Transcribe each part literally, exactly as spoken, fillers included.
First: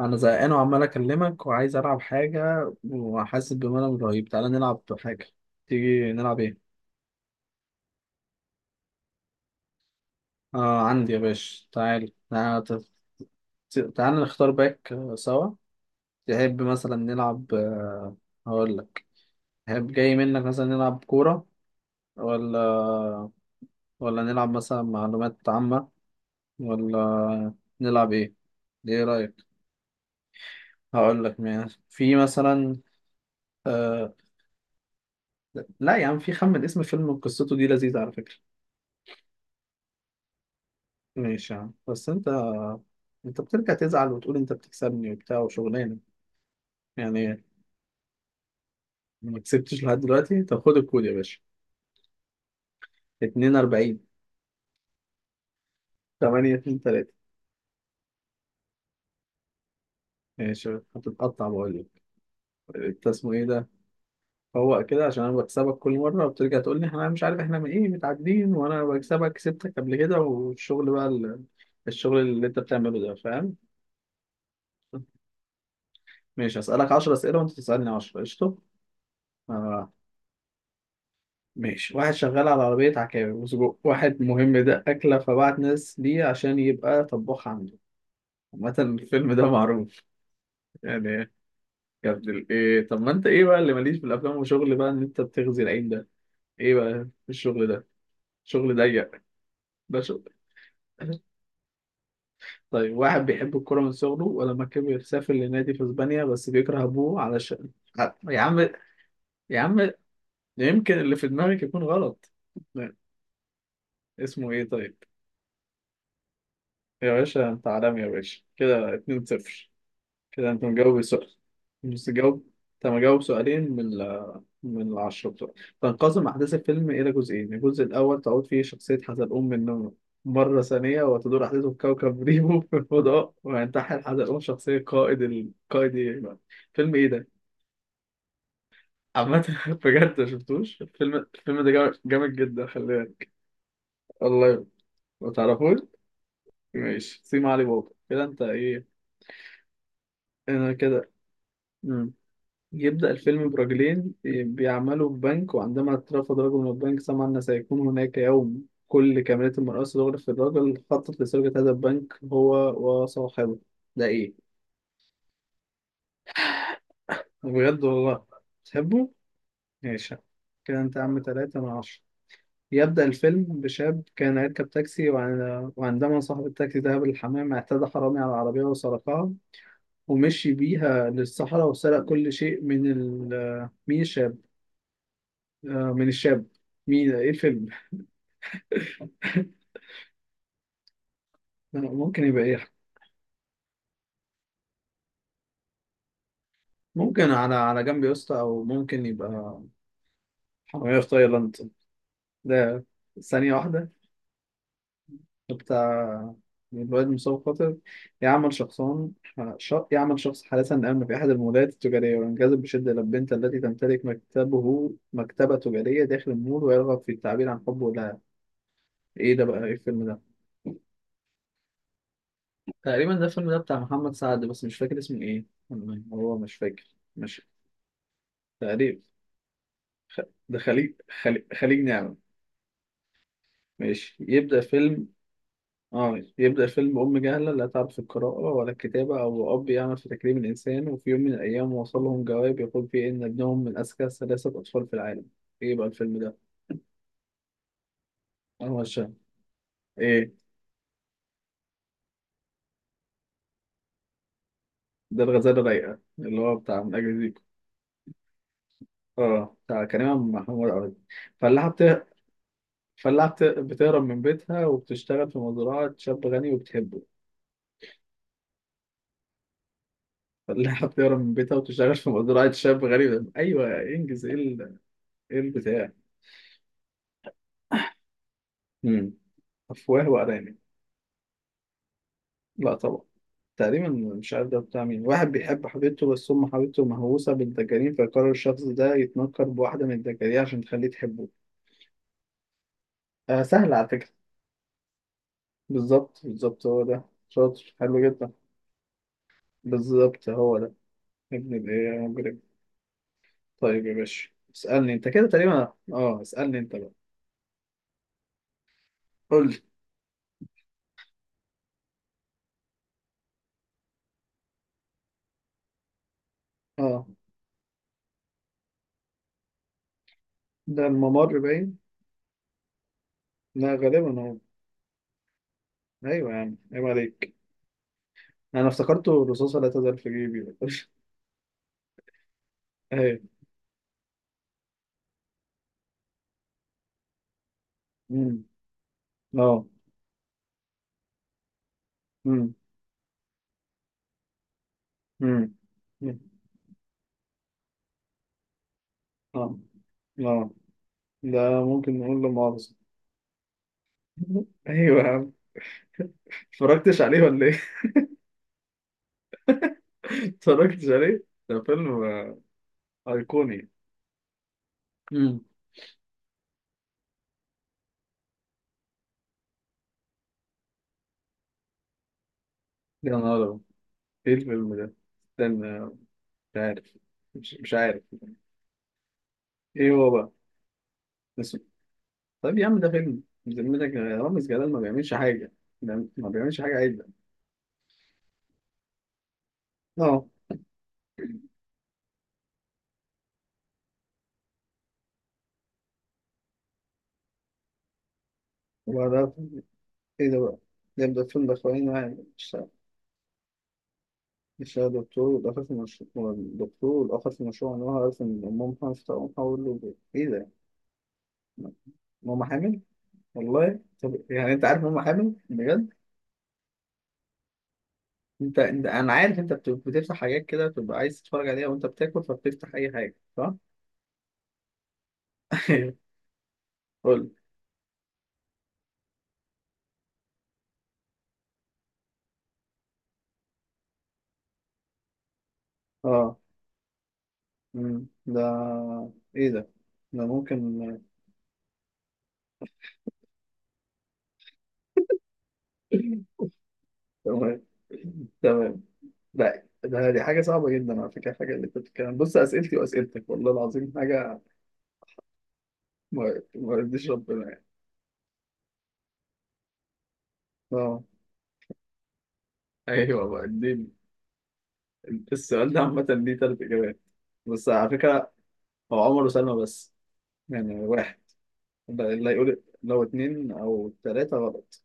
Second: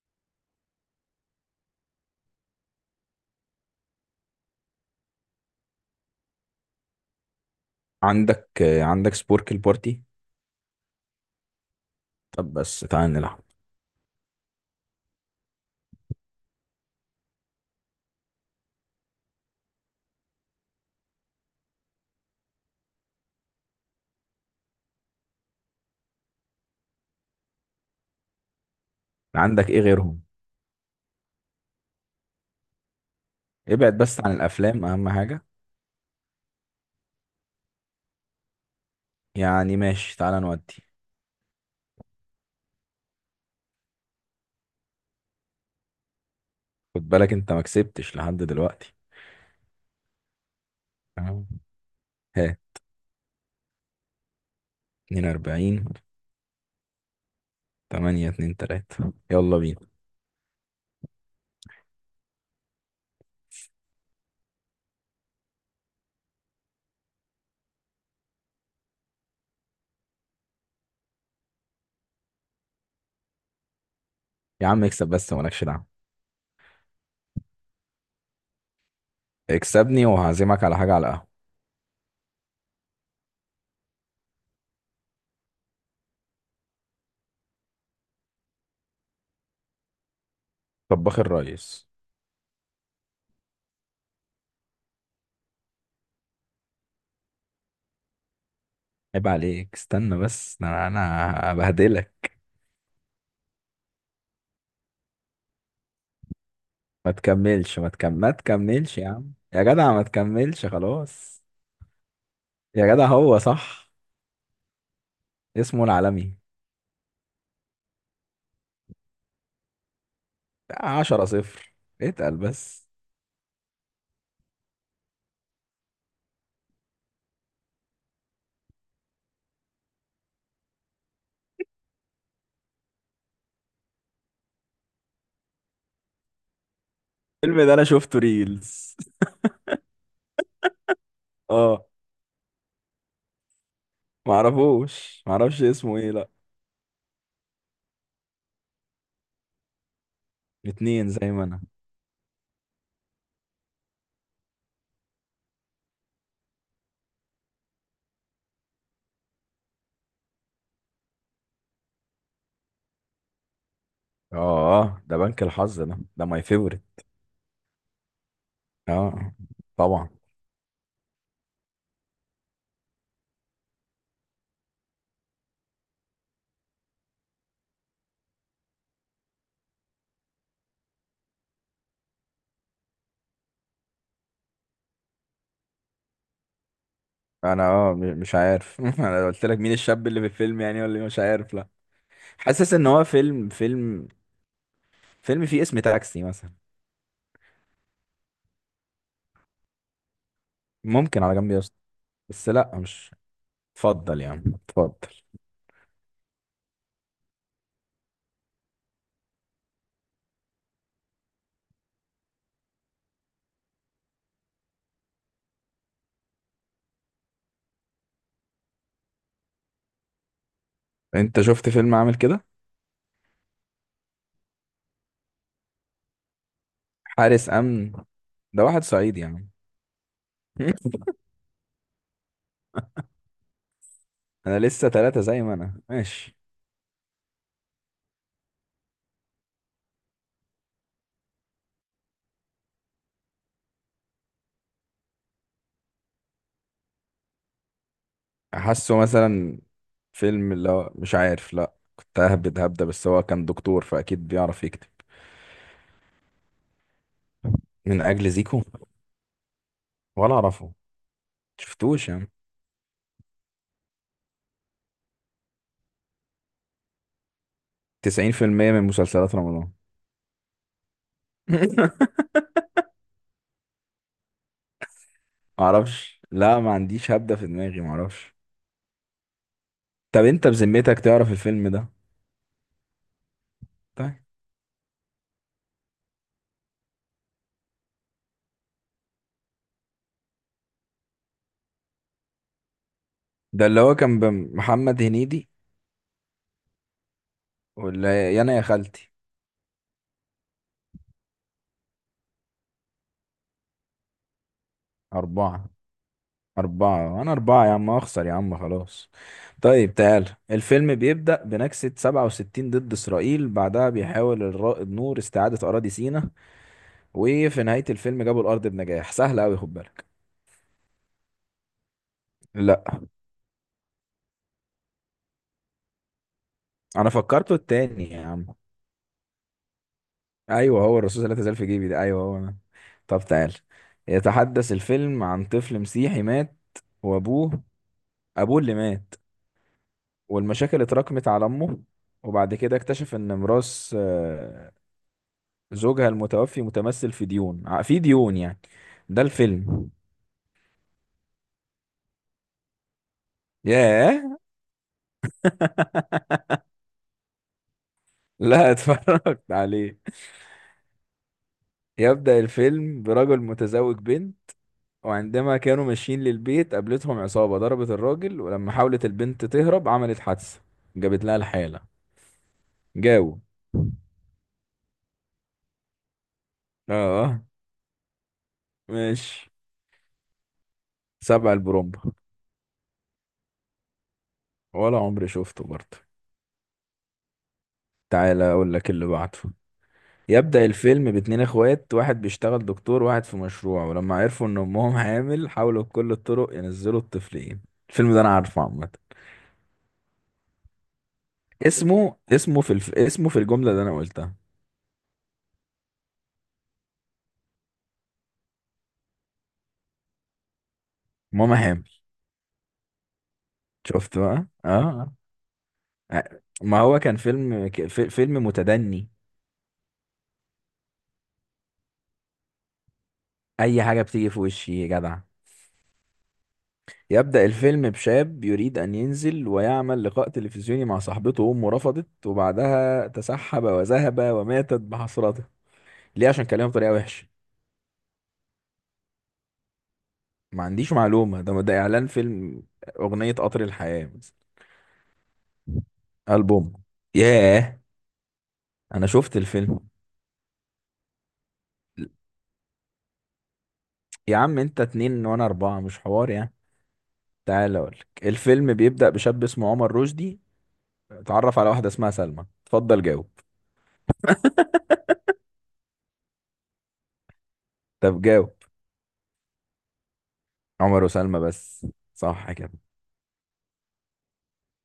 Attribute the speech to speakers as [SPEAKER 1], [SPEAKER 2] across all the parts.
[SPEAKER 1] انا زهقان وعمال اكلمك وعايز العب حاجه وحاسس بملل رهيب. تعالى نلعب حاجه. تيجي نلعب ايه؟
[SPEAKER 2] عندك آه، عندك سبورك البارتي.
[SPEAKER 1] آه عندي يا باشا، تعال
[SPEAKER 2] طب
[SPEAKER 1] تعال.
[SPEAKER 2] بس تعال نلعب.
[SPEAKER 1] تعال نختار باك آه، سوا. تحب مثلا نلعب آه، هقول لك. تحب جاي منك مثلا نلعب كوره، ولا ولا نلعب مثلا معلومات عامه، ولا نلعب ايه؟ ايه رايك؟
[SPEAKER 2] عندك ايه غيرهم؟
[SPEAKER 1] هقول لك ماشي، في مثلا
[SPEAKER 2] ابعد
[SPEAKER 1] آه...
[SPEAKER 2] بس عن الافلام اهم حاجة.
[SPEAKER 1] لا يا عم، في خمن اسم فيلم قصته دي لذيذه على فكره.
[SPEAKER 2] يعني ماشي تعال نودي.
[SPEAKER 1] ماشي يا عم، بس انت انت بترجع تزعل وتقول انت بتكسبني وبتاع وشغلانه.
[SPEAKER 2] خد بالك
[SPEAKER 1] يعني
[SPEAKER 2] انت ما كسبتش لحد دلوقتي.
[SPEAKER 1] ما كسبتش لحد دلوقتي؟ طب خد الكود يا باشا،
[SPEAKER 2] تمام. ها؟
[SPEAKER 1] اتنين وأربعين
[SPEAKER 2] اتنين واربعين.
[SPEAKER 1] تمانية اتنين تلاتة.
[SPEAKER 2] تمانية اتنين تلاتة. يلا بينا.
[SPEAKER 1] ماشي. هتتقطع بقول لك. انت اسمه ايه ده؟ فوق كده، عشان انا بكسبك كل مره وبترجع تقول لي احنا مش عارف احنا من ايه متعادلين، وانا بكسبك، كسبتك قبل كده، والشغل بقى ال... الشغل اللي انت بتعمله ده، فاهم؟
[SPEAKER 2] يا عم اكسب بس مالكش دعوة.
[SPEAKER 1] ماشي هسألك عشرة اسئله وانت تسألني عشرة، قشطه. آه،
[SPEAKER 2] اكسبني وهعزمك على حاجة، على القهوة.
[SPEAKER 1] ماشي. واحد شغال على عربية عكاوي وسجق، واحد مهم، ده أكلة، فبعت ناس ليه عشان يبقى طباخ عنده. عامة الفيلم ده معروف يعني.
[SPEAKER 2] طباخ الريس.
[SPEAKER 1] يا ابن ال- إيه؟ طب ما أنت إيه بقى اللي ماليش في الأفلام وشغل بقى إن أنت بتغذي العين ده؟ إيه بقى الشغل ده؟ شغل ضيق.
[SPEAKER 2] عيب عليك،
[SPEAKER 1] ده
[SPEAKER 2] استنى
[SPEAKER 1] شغل.
[SPEAKER 2] بس، ده انا أنا هبهدلك.
[SPEAKER 1] طيب، واحد بيحب الكورة من صغره، ولما كبر سافر لنادي في إسبانيا، بس بيكره
[SPEAKER 2] ما
[SPEAKER 1] أبوه علشان
[SPEAKER 2] تكملش ما
[SPEAKER 1] ع-
[SPEAKER 2] تكم... ما
[SPEAKER 1] يا عم،
[SPEAKER 2] تكملش يا عم،
[SPEAKER 1] يا
[SPEAKER 2] يا
[SPEAKER 1] عم،
[SPEAKER 2] جدع ما تكملش
[SPEAKER 1] يمكن اللي في
[SPEAKER 2] خلاص.
[SPEAKER 1] دماغك يكون غلط.
[SPEAKER 2] يا جدع هو صح.
[SPEAKER 1] اسمه إيه طيب؟
[SPEAKER 2] اسمه العالمي.
[SPEAKER 1] يا باشا أنت عالمي يا باشا، كده اتنين لا شيء. كده انت مجاوب
[SPEAKER 2] عشرة
[SPEAKER 1] سؤال.
[SPEAKER 2] صفر.
[SPEAKER 1] بس
[SPEAKER 2] اتقل
[SPEAKER 1] تجاوب،
[SPEAKER 2] بس.
[SPEAKER 1] انت مجاوب سؤالين من ال من العشرة بتوع. تنقسم أحداث الفيلم إلى جزئين، الجزء الأول تعود فيه شخصية حزلقوم من النوم مرة ثانية، وتدور أحداثه في كوكب ريمو في الفضاء، وينتحل حزلقوم شخصية قائد، القائد إيه؟ فيلم إيه ده؟
[SPEAKER 2] الفيلم ده انا شفته ريلز.
[SPEAKER 1] عامة بجد ما شفتوش الفيلم، الفيلم ده
[SPEAKER 2] اه.
[SPEAKER 1] جامد جامد جدا، خلي بالك. الله يرحمه.
[SPEAKER 2] معرفوش
[SPEAKER 1] ما
[SPEAKER 2] معرفش
[SPEAKER 1] تعرفوش؟
[SPEAKER 2] اسمه ايه، لا.
[SPEAKER 1] ماشي، سيما علي بابا كده أنت إيه؟ أنا
[SPEAKER 2] اتنين
[SPEAKER 1] كده.
[SPEAKER 2] زي ما انا.
[SPEAKER 1] يبدأ الفيلم برجلين بيعملوا في بنك، وعندما اترفض رجل من البنك، سمع أن سيكون هناك يوم كل كاميرات المرأة تغرف في الرجل، خطط لسرقة هذا البنك هو وصاحبه. ده إيه؟
[SPEAKER 2] اه ده بنك الحظ، ده ده ماي فيفورت.
[SPEAKER 1] بجد والله؟ تحبه؟
[SPEAKER 2] اه طبعا.
[SPEAKER 1] ماشي. كده أنت عم تلاتة من عشرة. يبدأ الفيلم بشاب كان يركب تاكسي، وعن- وعندما صاحب التاكسي ذهب للحمام، اعتدى حرامي على العربية وسرقها ومشي بيها للصحراء، وسرق كل شيء من ال من الشاب، آه، من الشاب. مين ايه الفيلم؟
[SPEAKER 2] انا اه م- مش عارف. انا قلت لك مين الشاب اللي في الفيلم يعني ولا إيه؟ مش عارف، لا.
[SPEAKER 1] ممكن يبقى ايه؟
[SPEAKER 2] حاسس ان هو فيلم، فيلم فيلم فيه اسم تاكسي مثلا.
[SPEAKER 1] ممكن على على جنب يا اسطى، او ممكن يبقى حرامية في
[SPEAKER 2] ممكن على جنب يا
[SPEAKER 1] تايلاند.
[SPEAKER 2] اسطى. بس لا
[SPEAKER 1] ده
[SPEAKER 2] مش.
[SPEAKER 1] ثانية واحدة.
[SPEAKER 2] اتفضل يا عم، اتفضل اتفضل.
[SPEAKER 1] بتاع الواد مصاب خاطر، يعمل شخصان، ش... يعمل شخص حالة آمنة في أحد المولات التجارية، وينجذب بشدة إلى البنت التي تمتلك مكتبه مكتبة تجارية داخل المول، ويرغب في التعبير عن حبه لها. إيه ده بقى؟ إيه الفيلم ده؟
[SPEAKER 2] انت شفت فيلم عامل كده؟
[SPEAKER 1] تقريبا ده الفيلم ده بتاع محمد سعد، بس مش فاكر اسمه إيه. والله هو مش فاكر، مش
[SPEAKER 2] حارس امن. ده واحد
[SPEAKER 1] تقريبا.
[SPEAKER 2] صعيدي يعني.
[SPEAKER 1] خ- ده خليج، خليج، خليج نعمة. ماشي
[SPEAKER 2] انا
[SPEAKER 1] يبدأ
[SPEAKER 2] لسه
[SPEAKER 1] فيلم.
[SPEAKER 2] ثلاثة زي ما انا
[SPEAKER 1] اه،
[SPEAKER 2] ماشي.
[SPEAKER 1] يبدأ فيلم أم جهلة لا تعرف القراءة ولا الكتابة، أو أب يعمل في تكريم الإنسان، وفي يوم من الأيام وصل لهم جواب يقول فيه إن ابنهم من أذكى ثلاثة أطفال في العالم. إيه بقى الفيلم ده؟ أنور
[SPEAKER 2] حاسه
[SPEAKER 1] الشام.
[SPEAKER 2] مثلا
[SPEAKER 1] إيه؟
[SPEAKER 2] فيلم اللي هو مش عارف، لا كنت ههبد هبدة، بس هو كان دكتور فاكيد بيعرف يكتب.
[SPEAKER 1] ده الغزالة الرايقة اللي هو بتاع من أجل زيكو.
[SPEAKER 2] من اجل زيكو.
[SPEAKER 1] اه بتاع كريم عبد
[SPEAKER 2] ولا
[SPEAKER 1] محمود
[SPEAKER 2] اعرفه.
[SPEAKER 1] عوض. فلاحة بت...
[SPEAKER 2] شفتوش يعني؟
[SPEAKER 1] فلاحة بت... بتهرب من بيتها وبتشتغل في مزرعة شاب غني وبتحبه.
[SPEAKER 2] تسعين في المية من مسلسلات رمضان.
[SPEAKER 1] فلاحة بتهرب من بيتها وبتشتغل في مزرعة شاب غني، أيوه إنجز إيه ال- إيه البتاع؟
[SPEAKER 2] معرفش لا، ما عنديش هبدة في دماغي، معرفش.
[SPEAKER 1] مم. أفواه
[SPEAKER 2] طب انت
[SPEAKER 1] وأرانب.
[SPEAKER 2] بذمتك تعرف الفيلم ده؟
[SPEAKER 1] لا طبعا. تقريبا
[SPEAKER 2] طيب.
[SPEAKER 1] مش عارف ده بتاع مين. واحد بيحب حبيبته، بس أم حبيبته مهووسة بالدجالين، فيقرر الشخص ده يتنكر بواحدة من الدجالين عشان تخليه تحبه. آه
[SPEAKER 2] ده
[SPEAKER 1] سهل
[SPEAKER 2] اللي
[SPEAKER 1] على
[SPEAKER 2] هو
[SPEAKER 1] فكرة.
[SPEAKER 2] كان بمحمد هنيدي؟
[SPEAKER 1] بالظبط بالظبط هو ده، شاطر، حلو جدا.
[SPEAKER 2] ولا يانا يا خالتي.
[SPEAKER 1] بالظبط هو ده. ابن الإيه يا مجرم. طيب يا باشا، اسألني أنت كده،
[SPEAKER 2] أربعة.
[SPEAKER 1] تقريبا أه اسألني أنت بقى.
[SPEAKER 2] أربعة أنا أربعة يا عم، أخسر يا عم، خلاص.
[SPEAKER 1] قول لي.
[SPEAKER 2] طيب تعال. الفيلم بيبدأ بنكسة سبعة وستين ضد إسرائيل، بعدها بيحاول الرائد نور استعادة أراضي سيناء،
[SPEAKER 1] أه،
[SPEAKER 2] وفي نهاية الفيلم جابوا الأرض بنجاح. سهل أوي، خد بالك.
[SPEAKER 1] ده الممر باين.
[SPEAKER 2] لا،
[SPEAKER 1] لا، غالبا هو. أيوه يا عم عيب
[SPEAKER 2] أنا
[SPEAKER 1] عليك.
[SPEAKER 2] فكرته التاني يا عم.
[SPEAKER 1] أنا افتكرته الرصاصة لا تزال في جيبي.
[SPEAKER 2] أيوه هو الرصاص لا تزال في جيبي ده، أيوه هو، أنا.
[SPEAKER 1] أيوه.
[SPEAKER 2] طب تعال. يتحدث الفيلم عن طفل مسيحي مات وأبوه
[SPEAKER 1] أمم.
[SPEAKER 2] أبوه اللي مات،
[SPEAKER 1] أه.
[SPEAKER 2] والمشاكل اتراكمت على أمه، وبعد كده اكتشف إن ميراث آه،
[SPEAKER 1] مم.
[SPEAKER 2] زوجها
[SPEAKER 1] مم.
[SPEAKER 2] المتوفي متمثل في ديون ع- في ديون يعني. ده
[SPEAKER 1] اه.
[SPEAKER 2] الفيلم.
[SPEAKER 1] اه. ده ممكن نقول له مؤاخذة.
[SPEAKER 2] ياه.
[SPEAKER 1] ايوه يا عم. اتفرجتش عليه ولا ايه؟
[SPEAKER 2] لا، اتفرجت عليه.
[SPEAKER 1] اتفرجتش عليه؟ ده فيلم آه،
[SPEAKER 2] يبدأ الفيلم برجل
[SPEAKER 1] ايقوني.
[SPEAKER 2] متزوج بنت،
[SPEAKER 1] مم.
[SPEAKER 2] وعندما كانوا ماشيين للبيت قابلتهم عصابة، ضربت الراجل، ولما حاولت البنت تهرب عملت حادثة، جابت لها الحالة.
[SPEAKER 1] يا
[SPEAKER 2] جاوب.
[SPEAKER 1] نهار أبيض. ايه الفيلم ده؟ استنى. مش عارف.
[SPEAKER 2] اه.
[SPEAKER 1] مش, مش عارف.
[SPEAKER 2] ماشي.
[SPEAKER 1] ايه هو بقى؟
[SPEAKER 2] سبع
[SPEAKER 1] اسمه.
[SPEAKER 2] البرومبا.
[SPEAKER 1] طيب يا عم، ده فيلم بذمتك؟ يا رامز جلال ما
[SPEAKER 2] ولا
[SPEAKER 1] بيعملش
[SPEAKER 2] عمري
[SPEAKER 1] حاجة،
[SPEAKER 2] شفته
[SPEAKER 1] ده
[SPEAKER 2] برضه.
[SPEAKER 1] ما بيعملش حاجة عدلة.
[SPEAKER 2] تعالى اقول لك اللي بعده.
[SPEAKER 1] اه.
[SPEAKER 2] يبدأ الفيلم باتنين اخوات، واحد بيشتغل دكتور وواحد في مشروع، ولما عرفوا ان امهم حامل حاولوا بكل الطرق ينزلوا الطفلين. الفيلم ده انا عارفه عامة.
[SPEAKER 1] وبعدها. ايه ده بقى؟ ده ده فيلم ده خوانين
[SPEAKER 2] اسمه
[SPEAKER 1] واحد.
[SPEAKER 2] اسمه في الف... اسمه في الجملة اللي انا قلتها.
[SPEAKER 1] يشتغل دكتور والآخر في مشروع، والدكتور والآخر في مشروع، إن هو عارف إن أمهم حامل، فأقوم أقول له إيه؟ إيه ده؟
[SPEAKER 2] ماما حامل.
[SPEAKER 1] ماما حامل؟ والله طب
[SPEAKER 2] شفت بقى؟
[SPEAKER 1] يعني أنت عارف ماما
[SPEAKER 2] اه.
[SPEAKER 1] حامل؟ بجد؟
[SPEAKER 2] آه. ما هو كان فيلم ك- في- فيلم
[SPEAKER 1] أنت أنت-
[SPEAKER 2] متدني.
[SPEAKER 1] أنا عارف، أنت بت- بتفتح حاجات كده بتبقى عايز تتفرج عليها وأنت بتاكل، فبتفتح أي حاجة، صح؟
[SPEAKER 2] اي حاجة بتيجي في وشي يا جدع.
[SPEAKER 1] قول.
[SPEAKER 2] يبدأ الفيلم بشاب يريد أن ينزل ويعمل لقاء تلفزيوني مع صاحبته، وأمه رفضت، وبعدها تسحب وذهب وماتت بحسرته. ليه؟
[SPEAKER 1] أه.
[SPEAKER 2] عشان كلمه بطريقة وحشة.
[SPEAKER 1] أمم، ده إيه ده؟ ده
[SPEAKER 2] ما
[SPEAKER 1] ممكن.
[SPEAKER 2] عنديش معلومة، ده ده إعلان فيلم. أغنية قطر الحياة مثلا. ألبوم.
[SPEAKER 1] تمام.
[SPEAKER 2] ياه.
[SPEAKER 1] تمام.
[SPEAKER 2] أنا شفت
[SPEAKER 1] ده
[SPEAKER 2] الفيلم.
[SPEAKER 1] ده دي حاجة صعبة جدا على فكرة، الحاجة اللي أنت بتتكلم، بص أسئلتي وأسئلتك والله العظيم
[SPEAKER 2] يا
[SPEAKER 1] حاجة
[SPEAKER 2] عم أنت اتنين وأنا أربعة مش حوار
[SPEAKER 1] ما
[SPEAKER 2] يعني.
[SPEAKER 1] ما يرضيش ربنا يعني.
[SPEAKER 2] تعال أقولك. الفيلم بيبدأ بشاب اسمه عمر رشدي،
[SPEAKER 1] أه.
[SPEAKER 2] اتعرف على واحدة اسمها سلمى. اتفضل
[SPEAKER 1] ايوه
[SPEAKER 2] جاوب.
[SPEAKER 1] بقى دي. السؤال ده عامة ليه تلات اجابات، بس على
[SPEAKER 2] طب
[SPEAKER 1] فكرة.
[SPEAKER 2] جاوب.
[SPEAKER 1] هو عمر وسلمى بس، يعني
[SPEAKER 2] عمر
[SPEAKER 1] واحد.
[SPEAKER 2] وسلمى بس.
[SPEAKER 1] ده اللي
[SPEAKER 2] صح
[SPEAKER 1] هيقول
[SPEAKER 2] كده.
[SPEAKER 1] لو اتنين او تلاتة غلط.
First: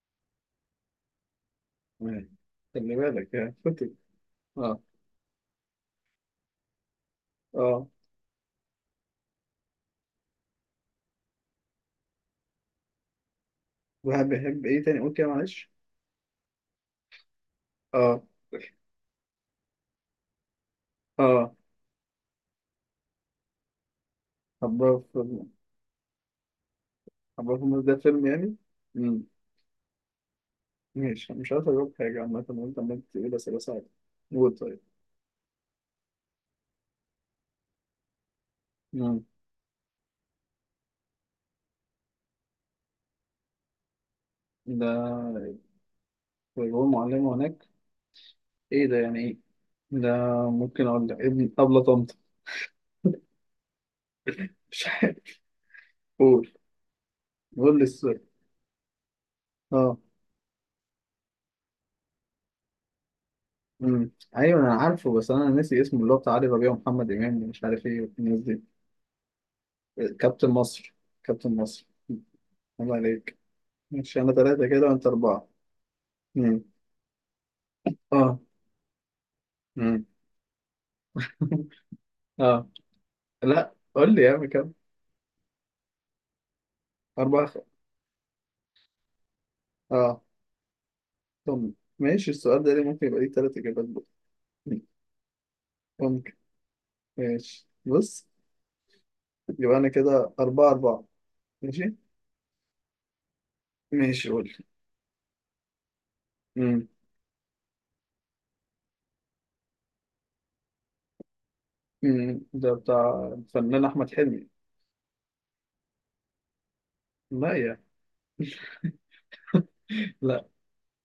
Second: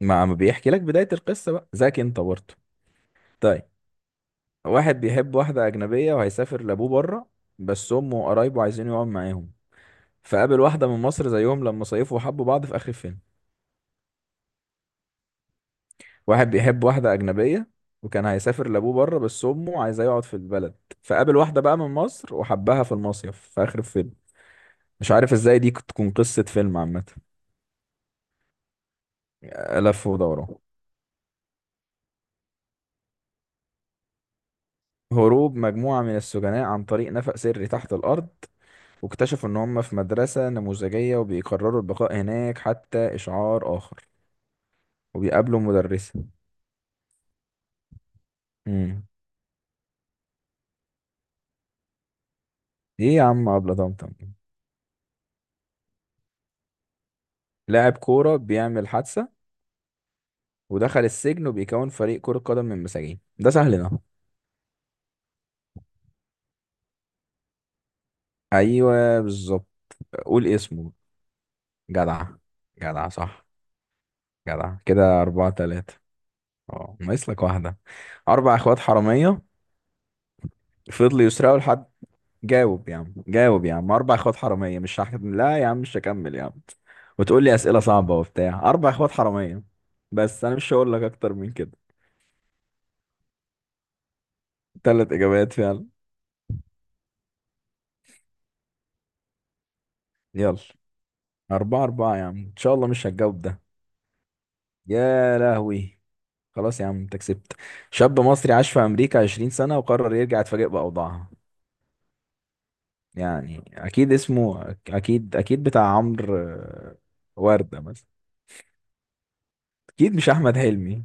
[SPEAKER 2] ما ما بيحكي لك بداية القصة بقى ذاك أنت
[SPEAKER 1] يعني
[SPEAKER 2] برضه.
[SPEAKER 1] خلي بالك يعني،
[SPEAKER 2] طيب.
[SPEAKER 1] فكر. اه.
[SPEAKER 2] واحد بيحب واحدة أجنبية وهيسافر لأبوه بره،
[SPEAKER 1] اه.
[SPEAKER 2] بس أمه وقرايبه عايزين يقعد معاهم، فقابل واحدة من مصر زيهم لما صيفوا وحبوا بعض في آخر الفيلم.
[SPEAKER 1] واحد بيحب ايه تاني؟ قول كده معلش.
[SPEAKER 2] واحد بيحب واحدة أجنبية،
[SPEAKER 1] اه.
[SPEAKER 2] وكان هيسافر لأبوه بره، بس أمه عايزاه يقعد في البلد، فقابل
[SPEAKER 1] اه
[SPEAKER 2] واحدة بقى من مصر وحبها في المصيف في آخر الفيلم.
[SPEAKER 1] حباه
[SPEAKER 2] مش
[SPEAKER 1] في،
[SPEAKER 2] عارف إزاي دي تكون قصة فيلم عامة.
[SPEAKER 1] حباه في الناس، ده فيلم يعني؟ امم.
[SPEAKER 2] لف ودوران.
[SPEAKER 1] ماشي، أنا مش عارف اجاوب حاجة عامة وانت عمال تقول اسئلة صعبة. قول طيب.
[SPEAKER 2] هروب مجموعة من السجناء عن طريق نفق سري تحت الأرض،
[SPEAKER 1] امم.
[SPEAKER 2] واكتشفوا إن هم في مدرسة نموذجية، وبيقرروا البقاء هناك حتى إشعار آخر،
[SPEAKER 1] ده
[SPEAKER 2] وبيقابلوا مدرسة.
[SPEAKER 1] ويقول معلمة هناك. ايه ده؟
[SPEAKER 2] مم.
[SPEAKER 1] يعني ايه ده؟ ممكن اقول لك ابن ابلة طنط.
[SPEAKER 2] إيه يا عم أبلة طمطم.
[SPEAKER 1] مش عارف. قول. قول لي
[SPEAKER 2] لاعب
[SPEAKER 1] السؤال.
[SPEAKER 2] كورة بيعمل حادثة
[SPEAKER 1] اه.
[SPEAKER 2] ودخل السجن، وبيكون فريق كرة قدم من مساجين. ده سهل ده.
[SPEAKER 1] امم. ايوه انا عارفه، بس انا ناسي اسمه، اللي هو بتاع علي ربيع ومحمد امام، مش عارف ايه والناس دي.
[SPEAKER 2] ايوه بالظبط. قول
[SPEAKER 1] كابتن
[SPEAKER 2] اسمه.
[SPEAKER 1] مصر. كابتن مصر.
[SPEAKER 2] جدع.
[SPEAKER 1] الله
[SPEAKER 2] جدع
[SPEAKER 1] عليك.
[SPEAKER 2] صح.
[SPEAKER 1] مش انا ثلاثه
[SPEAKER 2] جدع
[SPEAKER 1] كده وانت
[SPEAKER 2] كده،
[SPEAKER 1] اربعه؟
[SPEAKER 2] أربعة تلاتة.
[SPEAKER 1] امم.
[SPEAKER 2] اه ناقص لك واحدة.
[SPEAKER 1] اه.
[SPEAKER 2] أربع إخوات حرامية
[SPEAKER 1] امم.
[SPEAKER 2] فضلوا يسرقوا لحد.
[SPEAKER 1] اه.
[SPEAKER 2] جاوب يا عم، جاوب
[SPEAKER 1] لا
[SPEAKER 2] يا عم، أربع
[SPEAKER 1] قول لي يا
[SPEAKER 2] إخوات
[SPEAKER 1] عم كام؟
[SPEAKER 2] حرامية، مش هحكم لا يا عم، مش هكمل يا عم. وتقول
[SPEAKER 1] اربعه
[SPEAKER 2] لي
[SPEAKER 1] خ...
[SPEAKER 2] أسئلة صعبة وبتاع، أربع إخوات حرامية.
[SPEAKER 1] اه.
[SPEAKER 2] بس أنا مش هقول لك أكتر من كده.
[SPEAKER 1] طب ماشي، السؤال ده ليه ممكن يبقى ليه ثلاث اجابات بقى. مم.
[SPEAKER 2] تلات إجابات فعلا.
[SPEAKER 1] ممكن. ماشي بص، يبقى انا كده
[SPEAKER 2] يلا.
[SPEAKER 1] اربعه اربعه.
[SPEAKER 2] أربعة
[SPEAKER 1] ماشي.
[SPEAKER 2] أربعة يا عم، إن شاء الله مش هتجاوب ده.
[SPEAKER 1] ماشي قول لي.
[SPEAKER 2] يا لهوي. خلاص يا
[SPEAKER 1] امم.
[SPEAKER 2] عم انت كسبت. شاب مصري عاش في امريكا 20 سنة وقرر يرجع، يتفاجئ باوضاعها.
[SPEAKER 1] امم، ده بتاع
[SPEAKER 2] يعني
[SPEAKER 1] الفنان
[SPEAKER 2] اكيد
[SPEAKER 1] احمد حلمي.
[SPEAKER 2] اسمه، اكيد اكيد بتاع عمرو آه،
[SPEAKER 1] لا. يا
[SPEAKER 2] وردة مثلا. اكيد مش
[SPEAKER 1] لا
[SPEAKER 2] احمد حلمي.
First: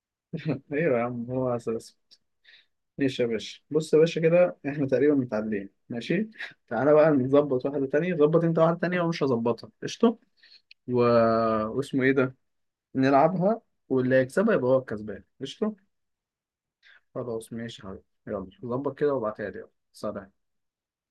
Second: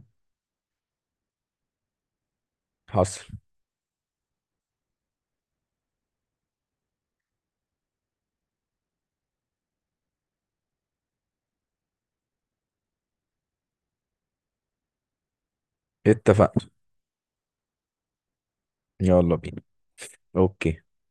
[SPEAKER 1] ايوه يا عم هو اساس. ماشي
[SPEAKER 2] حصل.
[SPEAKER 1] يا باشا، بص يا باشا، كده احنا تقريبا متعادلين، ماشي. تعالى بقى نظبط واحده تانية، ظبط انت واحده تانية ومش هظبطها، قشطه. و... واسمه ايه ده؟ نلعبها، واللي هيكسبها يبقى هو الكسبان، قشطه.
[SPEAKER 2] اتفقنا.
[SPEAKER 1] خلاص ماشي يا حبيبي، يلا ظبط كده
[SPEAKER 2] يلا
[SPEAKER 1] وابعتها لي،
[SPEAKER 2] بينا.
[SPEAKER 1] يلا سلام.
[SPEAKER 2] اوكي.